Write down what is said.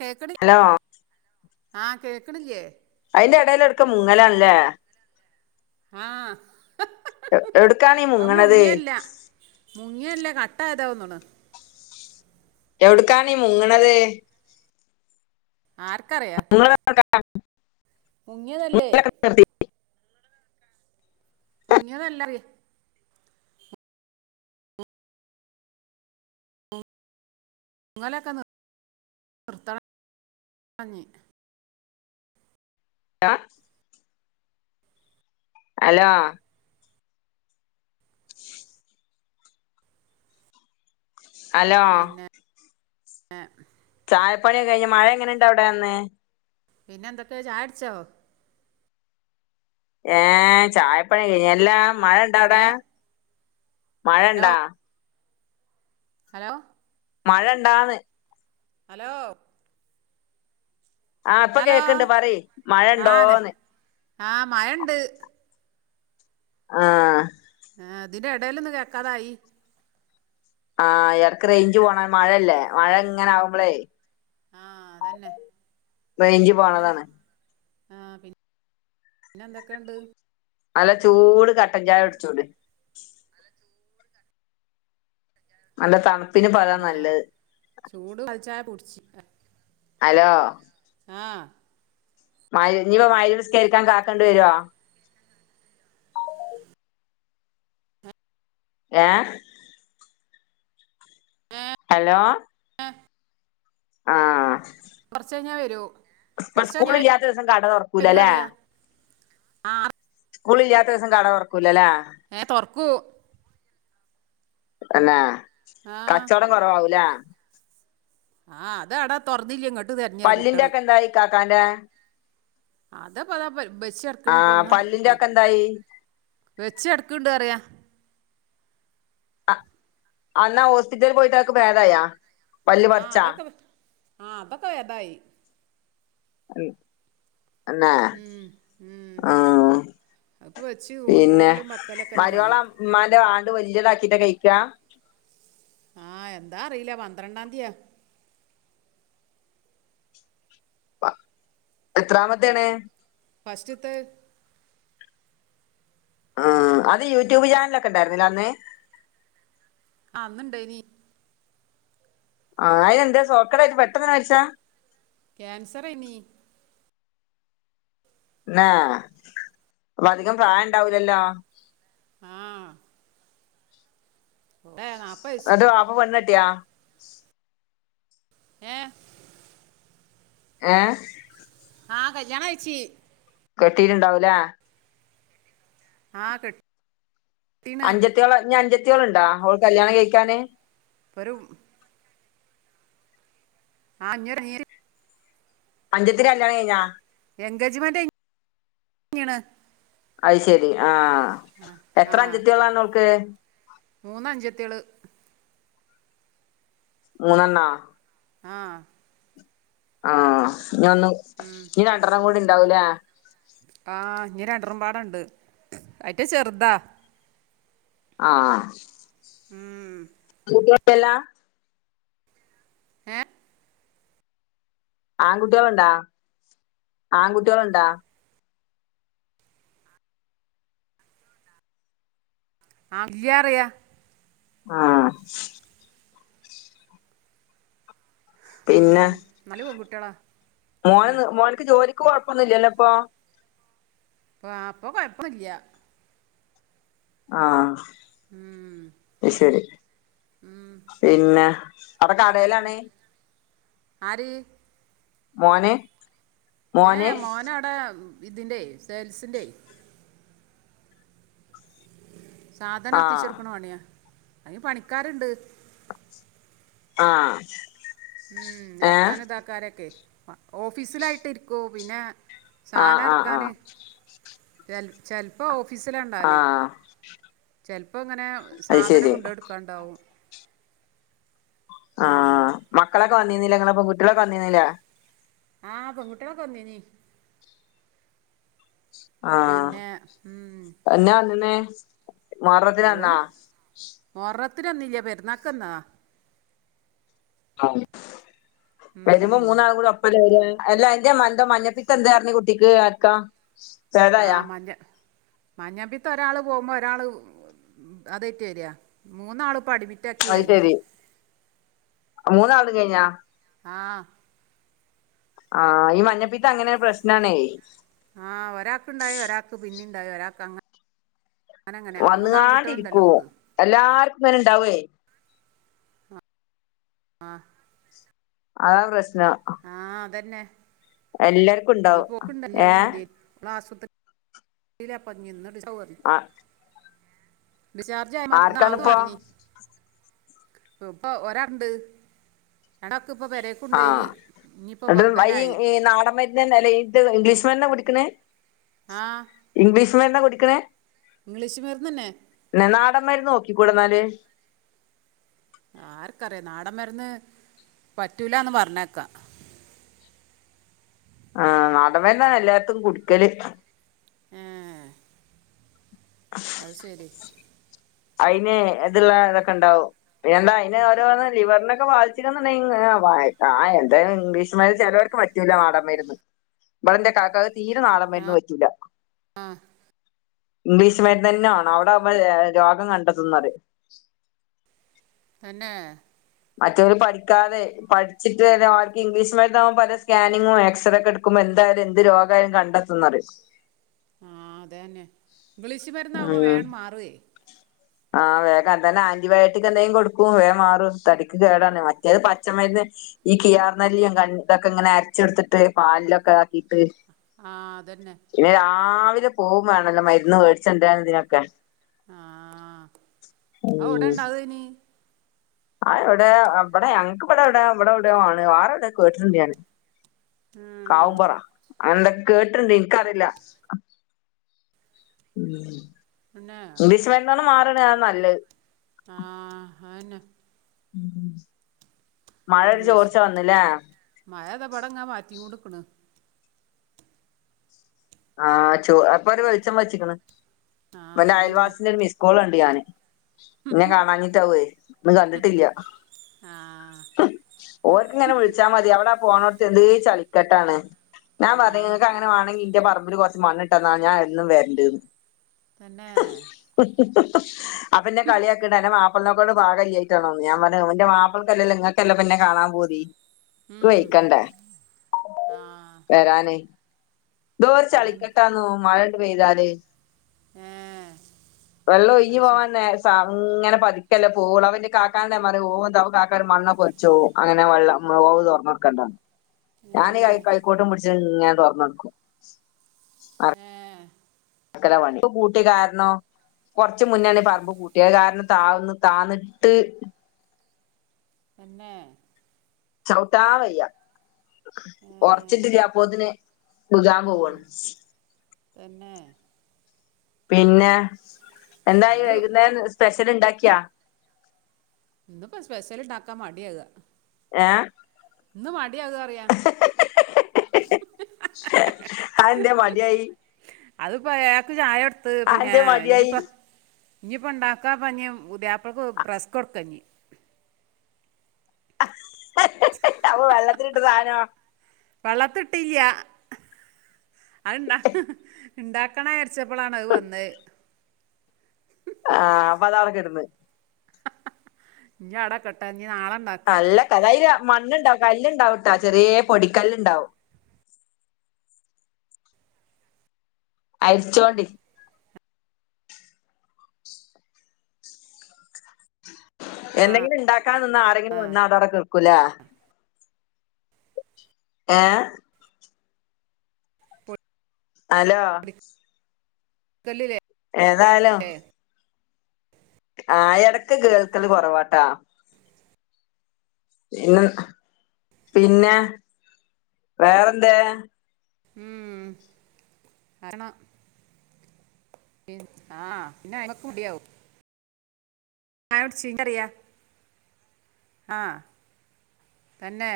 ക്കേക്കണി hello അഹ് കേക്ക്ണില്ലേ? ന്റെ എടേല് എട്ക്ക മുങ്ങലാൺല്ലേ ഉം. അ യിട്ക്കാണീ മുങ്ങണത്? പ്പേയ്താഒന്ന്ണ് എവിട്ക്കാണീ മുങ്ണത്? ആർക്കറിയ? അ. മുങ്ങ്യതല്ലേ? മുങ്ങ്യതല്ലത്. ങ്ങലൊക്കെ നിർ നിർത്തണം ഞ്ഞി ടാ. അലോ. അലോ ഏഹ് ചായപ്പണിയൊക്കെ കഴ്ഞ്ഞ്. മഴ എങ്ങനേണ്ട് അവടെ ഇന്ന്? പിന്നെന്തൊക്കെ ചായടുച്ചോ? ഏഹ് ചായപ്പണി കയിഞ്ഞ്, എല്ലാ ഏ മഴണ്ടാവടെ? ഹലോ മഴണ്ടാ ഹലോ മഴ ഇണ്ടാന്ന് അലോ ആഹ് ഇപ്പൊ കേക്കണ്ട് പറയ് മഴ ആ നെ ഇണ്ടോന്ന് ആ മഴ ഉണ്ട് ആ ആ തിന്റെ എടേലൊന്നും കേക്കാതായി. ആ എട്ക്ക് റെയ്ഞ്ച് പോണ മഴല്ലേ മഴ ഇങ്ങനെ ആകുമ്പളേ ആ അതന്നെ റയ്ഞ്ച് പിന്നെന്താ പോണതാണ്. ആ പി പിന്നെ എന്തൊക്കെണ്ട് നല്ല ചൂട് കട്ടൻചായ ഉട്ച്ചൂട് നല്ല തണുപ്പിന് ഇപ്പതാ ആ നല്ലേ ചൂട് പാൽ ചായ കുടിച്ചി അലോ ആ മയ് ഇനിപ്പ മയ്രിബ് നിസ്കരിക്കാൻ കാക്കേണ്ടി വരൊ ഏ ഹലോ [inaudible] ആ കൊർച്ച് കഴിഞ്ഞാ വരും. ഇപ്പ സ്കൂൾ ഇല്ലാത്ത ദേസം കട വരൂ തൊർക്കൂലല്ലേ അറിയാ ആ സ്കൂൾ ഇല്ലാത്ത ദേസം കട തൊർ ക്കൂല ല്ലേ ഏ തൊർക്കൂ തന്നെ ആ കച്ചോടം കൊർവാവു ലേ ആ അത് എടാ തുറന്നില്ലങ്ങ് പല്ലിന്റെ ഒക്കെ എന്തായി കാക്കാന്റെ അതാ പതാ പരും ആ വെച്ചട്ക്ക്ണ് പൊന്ന് പല്ലിന്റെ ക്ക്ള് ഒക്കെ എന്തായി വെച്ചട് ക്ക്ണ്ട് റയാ അ അന്നാ ഹോസ്പിറ്റലിൽ പോയിട്ട് ആക്ക് ഭേദായാ പല്ല് ആഹ് പറിച്ചാ അതൊക്കെ ആഹ് അതൊക്കെ ഭേദായി. മ് എന്നാ ഉം ഉം ആ അതിപ്പോ വെച്ച് ഊ- പിന്നെ ഊരലും വെക്കലൊക്കെ തന്നെ പണി മരോളെ ഇമ്മാന്റെ ആണ്ട് വല്യതാക്ക ക്കീട്ടാ കഴിക്കാ ആ എന്താ അറിയില പന്ത്രണ്ടാന്തിയാ എത്രാമത്തെയാണ് ഫസ്റ്റ്ത്തെ അത് യൂട്യൂബ് ചാനലൊക്കെ ഉണ്ടായിരുന്നില്ല അന്ന് അ അന്നുണ്ടായിനി ആ അയ്‌ന് എന്താ സോക്കേടായിട്ട് പെട്ടെന്ന് മരിച്ചാ ക്യാൻസർ എയ്നീ ന്നെ അപ്പൊ അധികം പ്രായം ഇണ്ടാവൂലല്ലോ ണ്ടെ നാപ് എന്ന്ട്ട് വാപ്പ പെണ്ണ് കെട്ടിയ ഏ ഏ ആ കല്യാണം കഴിച്ച് കെട്ടിട്ടുണ്ടാവൂലേ ആ കെ [unintelligible] അഞ്ചത്തിയാള് ഇഞ്ഞ് അഞ്ചത്തിയോള്ണ്ടോ ഓൾക്ക് കല്യാണം കഴിക്കാന് പെറും ആ ന്നൊര് അ അഞ്ചത്തിന്റെ കല്യാണ്ണം കഴിഞ്ഞാ എൻഗേജ്മെന്റ് ഞ്ഞ് ണ് അഹ് ശരി ആ ആ എത്ര അഞ്ചത്തിയോളാണ് ഓൾക്ക് മൂന്ന് അഞ്ചത്തിള് മൂന്നണ്ണാ ആ ആ ഇഞ്ഞ് ഒന്ന് ഉം ഇഞ്ഞ് രണ്ടെണ്ണം കൂടി ണ്ടാവൂലേ ആ ഇഞ്ഞ് രണ്ടറും പാടണ്ട് അയിറ്റാ ചെറ്താ ആ ഉം [unintelligible] ല്ലല്ലോ ഏ ആൺകുട്ടികളുണ്ടാ ആൺകുട്ടികളുണ്ടാ ഇല്ലാ റിയാ ആ ഉം പിന്നെ നല് പെൺകുട്ട്യാ ളാ മോന് ന്ന് മോന്ക്ക് ജോലിക്ക് കൊഴപ്പൊന്നുല്ലല്ലോ ഇപ്പൊ പ്പാ പ്പൊ കൊഴപ്പം ല്ല ആ ഉം അഹ്ശരി പിന്നെ അടെ കാടേലാണേ ആര് മോന് ഏ മോന് മോന അടെ ഇതിന്റെ സേൽസിന്റെ സാധനം ആഹ് എത്തിച്ചെട്ക്ക്ണ പണിയാ അയിന് പണിക്കാര്ണ്ട് ആ ഉം എർക്കാനും ഇതാക്കാനെക്കെ ഓഫീസിലായിട്ട് ഇരിക്കും പിന്നെ ആഹ് സാനം ആഹ് എറക്കാന് ആഹ് ചല് പ്പോ ഓ ഫീ സ് ലാ ഇണ്ടാല് ആഹ് ചെൽ പ്പോ ഇങ്ങനെ അത് സാധനം ശരി കൊണ്ടോട്ക്കാണ്ടാവും ആ മക്കളൊക്കെ വന്നീന്നിലേ ഇങ്ങളെ പെൺ കുട്ടിയോളൊക്കെ വന്നിന്നിലേ ആ പെൺകുട്ടിയോളൊക്കെ വന്നീ നീ ആ പിന്നെ ഉം, എഞ്ഞാ വന്നീന്നെ മുഹറത്തിനന്നാ ത്തിനന്നില്ല പെരുന്നാക്ക് വന്നാ ആ വരുമ്പോ മൂന്നാളും കൂടി ഒപ്പല്ലെ വരാ അല്ല എന്ത എന്തേ മഞ്ഞപ്പിത്തണ്ട് റഞ്ഞ്കുട്ടിക്ക് ആര്ക്കാ ആ മഞ്ഞ മഞ്ഞപ്പിത്ത ഒരാൾ പോകുമ്പോ ഒരാള് അത യ്റ്റ് വരാ മൂന്നാള് പ്പോ അടി മി റ്റാക്കി കഴിഞ്ഞ് മൂന്നാള് തും കയിഞ്ഞോ ആ ആ ഈ മഞ്ഞപ്പിത്ത അങ്ങനെ രു പ്രശ്നാണേ ആ ഒരാക്ക് ണ്ടായി ഒരാക്ക് പിന്നി ണ്ടായി ഒരാക്ക് അങ്ങ വന്ന് കാണ്ടിരിക്കു എല്ലാര്ക്കും ങ്ങനെ ഇണ്ടാവേ അ അതാ പ്രശ്നം ആ അതന്നെ എല്ലാർക്കും ഇനി ഉണ്ടാവും പോക്കുണ്ടല്ലോ ഏ. ഇതാപ്പം. [unintelligible] ആ. ഡിസ്ചാർജായി ഇന്ന് ആകുന്ന് പറഞ്ഞിനീ. ഇപ്പ ഒരാണ്ട്. ആ എന്ന വെ ബനായി ഇ നാടന്മരുന്ന്ന്നേ അല്ലെ ഇത് ഇംഗ്ലീഷ് മരുന്ന് പിടി- ക്ക്‌ണ്. ആ. നാടൻ മരുന്നാ കുടിക്കണേ. ഇംഗ്ലീഷ് മരുന്ന് ന്നെ. ന്നാ നാടൻ മാരുന്ന് നോക്കിക്കൂടെ എന്നാല്. ആർക്കറിയ നാടൻ മരുന്ന് പറ്റൂലാന്ന് പറഞ്ഞേക്കാം. ആ നാടൻ മരുന്ന് എല്ലാടത്തും കുടിക്കല്. ഏഹ്. അത് ശരി. അതിന് ഇതുള്ള ഇതൊക്കെ ഉണ്ടാവും പിന്ന എന്താ അതിന് ഓരോന്ന് ലിവറിനെക്കെ ബാധിക്കുന്നുണ്ട് ആ എന്തായാലും ഇംഗ്ലീഷ് മരുന്ന് ചിലവർക്ക് പറ്റുല്ല നാടന് മരുന്ന്. ഇവടെഎന്റെ കാക്കക്ക് തീരെ നാട ആ മരുന്നും പറ്റൂല്ല. ആ. ഇംഗ്ലീഷു മരുന്ന് തന്നെ വേണം അവിടെ ഏ രോഗം കണ്ടെത്തുന്ന് പറയും. തന്നെ. മറ്റെവര് പഠിക്കാതെ പഠിച്ചിട്ട് അവർക്ക് ഇംഗ്ലീഷ് മരുന്ന് ആവുമ്പോ പല സ്കാനിങ്ങും എക്സറേ ഒക്കെ എടുക്കുമ്പം. എന്തായാലും എന്ത് രോഗായാലും കണ്ടെത്തും എന്ന് പറയും. ആ അത് തന്നെ ഇംഗ്ലിഷു മരുന്ന് ആവുമ്പോ ഉം വേഗം മാറുവെലേ. ആ വേഗം എന്താന്നെ ആന്റിബയോട്ടിക് എന്തെങ്കും കൊടുക്കും വേഗം മാറും. തടിക്ക് കേടാണ് മറ്റേത് പച്ചമരുന്ന് ഈ കിയർ നെല്ലിയും കണ്ടതൊക്കെ ഇങ്ങനെ അരച്ചെടുത്തിട്ട് പാല് ലിലോക്കെ ആക്കിയിട്ട്. ആ അതന്നെ. പിന്നെ പോകും വേണല്ലോ മരുന്ന് മേടിച്ചോണ്ട് വരാനും ഇതിനൊക്കെ. ആ ആ എവിടെ ഉം ഇണ്ടാക്കുയിന്. ആ എവിടെ ഇവിടെ ഞക്ക് ഇവിടെ എവിടെയോ ഇവിടെ എവിടെയോ ആണ് ആറെ എവിടെയോ കേട്ടിട്ടുണ്ട് ഞാന്. ഉം കാവുപ്പുറം അങ്ങനെ ന്തോ. കേട്ടിട്ടുണ്ട് എനിക്ക് അ‌റില്ല. പിന്നെ ഇംഗ്ലീഷ് മരുന്നു കൊണ്ട് മാറു ആണേ അതാനല്ലത്. ആ അതന്നെ. മഴ ഒരു ചോർച്ച വന്നില്ലേ. മഴഇതാ ഇവടങ്ങനെ പാറ്റി കൊണ്ടുനിക്കാണ്. ആ ചോ അപ്പൊ ഒരു വെളിച്ചം വെച്ചിക്കണ്, ആ എന്റെ അതന്നെ അയൽവാസിന്റെ ഒരു മിസ്കോൾ കണ്ട് ഞാന്. ഇന്നെ കാണാഞ്ഞിട്ടാവുവേ ഇന്ന് കണ്ടിട്ടില്ല. ആ ഓർക്ക്‌ ഇങ്ങനെ വിളിച്ചാ മതി എവിടാ പോന്നോടത് ന്തെലും ചളി കെട്ടാണ് ഞാൻ ആ പറഞ്ഞ് നിങ്ങക്ക് ന്റെ പറമ്പി കുറച്ച് മണ്ണിട്ടന്നാ ഞാൻ എന്നും വരണ്ടിന്ന്. തന്നെ. ആ പിന്നെ കളിയാക്കിണ്ട് ന്റെ മാപ്പ പ്പക്കോട് പാകയിലായിട്ടാന്ന് ഞാൻ പറഞ്ഞു ന്റെ മാപ്പളയ്ക്കാല്ലല്ലോ നിങ്ങക്ക് എന്നെ കാണാൻ പുതി. നിക്ക് ഉം വയ്ക്കണ്ടേ ആ വരാന്. അതന്നെ ചളിക്കട്ടാ. ആന്നോ മഴയണ്ട് പെയ്താല്. ഏ വെള്ളോ ഒഴിഞ്ഞു അത് ശരി പോവാൻ നേ സാ ഉം ഇങ്ങനെ പതിക്കല്ലേ പോളു അവന്റെ കാക്കാനോട് പറയു ഓ എന്താ കാക്ക പറയും മണ്ണക്കൊലിച്ചു പോവും അങ്ങനെ വെള്ളം. വ് തൊറന്നെടുക്കേണ്ട് വന്ന് ഏ ഞാന് കൈക്കോട്ടും പിടിച്ച് ഇങ്ങനെ തുറന്നെടുക്കും ആഹ അരണി ഇപ്പ കൂട്ടിക്കാരണോ കുറച്ചു മുന്നണ പറമ്പ് കൂട്ടിയത് കാരണം താന്ന് താന്നിട്ട് പിന്നെ ചവിട്ടാൻ വയ്യ ഏ ഉറച്ചിട്ടില്ലപ്പതിന് മുഖാൻ പോവാണ് പിന്നെ പിന്നെ എന്തായി അത് വൈകുന്നേരം സ്പെഷ്യൽ ഉണ്ടാക്കിയാ ഇന്തപ്പോ സ്പെഷ്യലിണ്ടആക്കാൻ മടിയാകാ ഏ ഇന്ന് മടിയക എന്ന് പറയാ ആ എന്താ മടിയായി അതിപ്പോ ഏക്ക് ചായ എടുത്ത് പിന്നെ അതെന്തേ ഇനിപ്പ മടിയായി ഇനിയിപ്പോ ഉണ്ടാക്കാഞ്പുതിയാപ്പ ളക്ക് റസ്ക്ക്കൊടുക്കഞ്ഞി അപ്പൊ വെള്ളത്തിലിട്ട സാധനോ വെള്ളത്തി ഇട്ടല്ല അത്ണ്ട ഇണ്ടാക്കണ വച്ചപ്പോളാണ് അത് വന്നത് ആഹ അപ്പൊ അതളൊ കെടന്ന് ഞ അട കെട്ടാ ഇനി നാളെ ഉണ്ടാക്കാം അല്ല കഥാ അതിന് മണ്ണുണ്ടാവും കല്ല്ണ്ടാവട്ടാ ചെറിയ പൊടിക്കല്ലുണ്ടാവും അരിച്ചോണ്ടി ആ എന്തെങ്കിലും ഉണ്ടാക്കാ നിന്ന് ആ ആരെങ്കിലും വന്നാൽ അതവിടെ കിടക്കും ലേ ഏ ഹലോ പൊടിക്കല്ലേ ഏതായാലും ആ ഇടക്ക് കേൾക്കല് കുറവാട്ടാ പിന്നെ പിന്നെ വേറെന്താ ഉം അരണ പി ആഹ പിന്നെ അ്മക്ക് കുടിയവും ഞാനോട് ചീചറിയാ ആഹ തന്നെ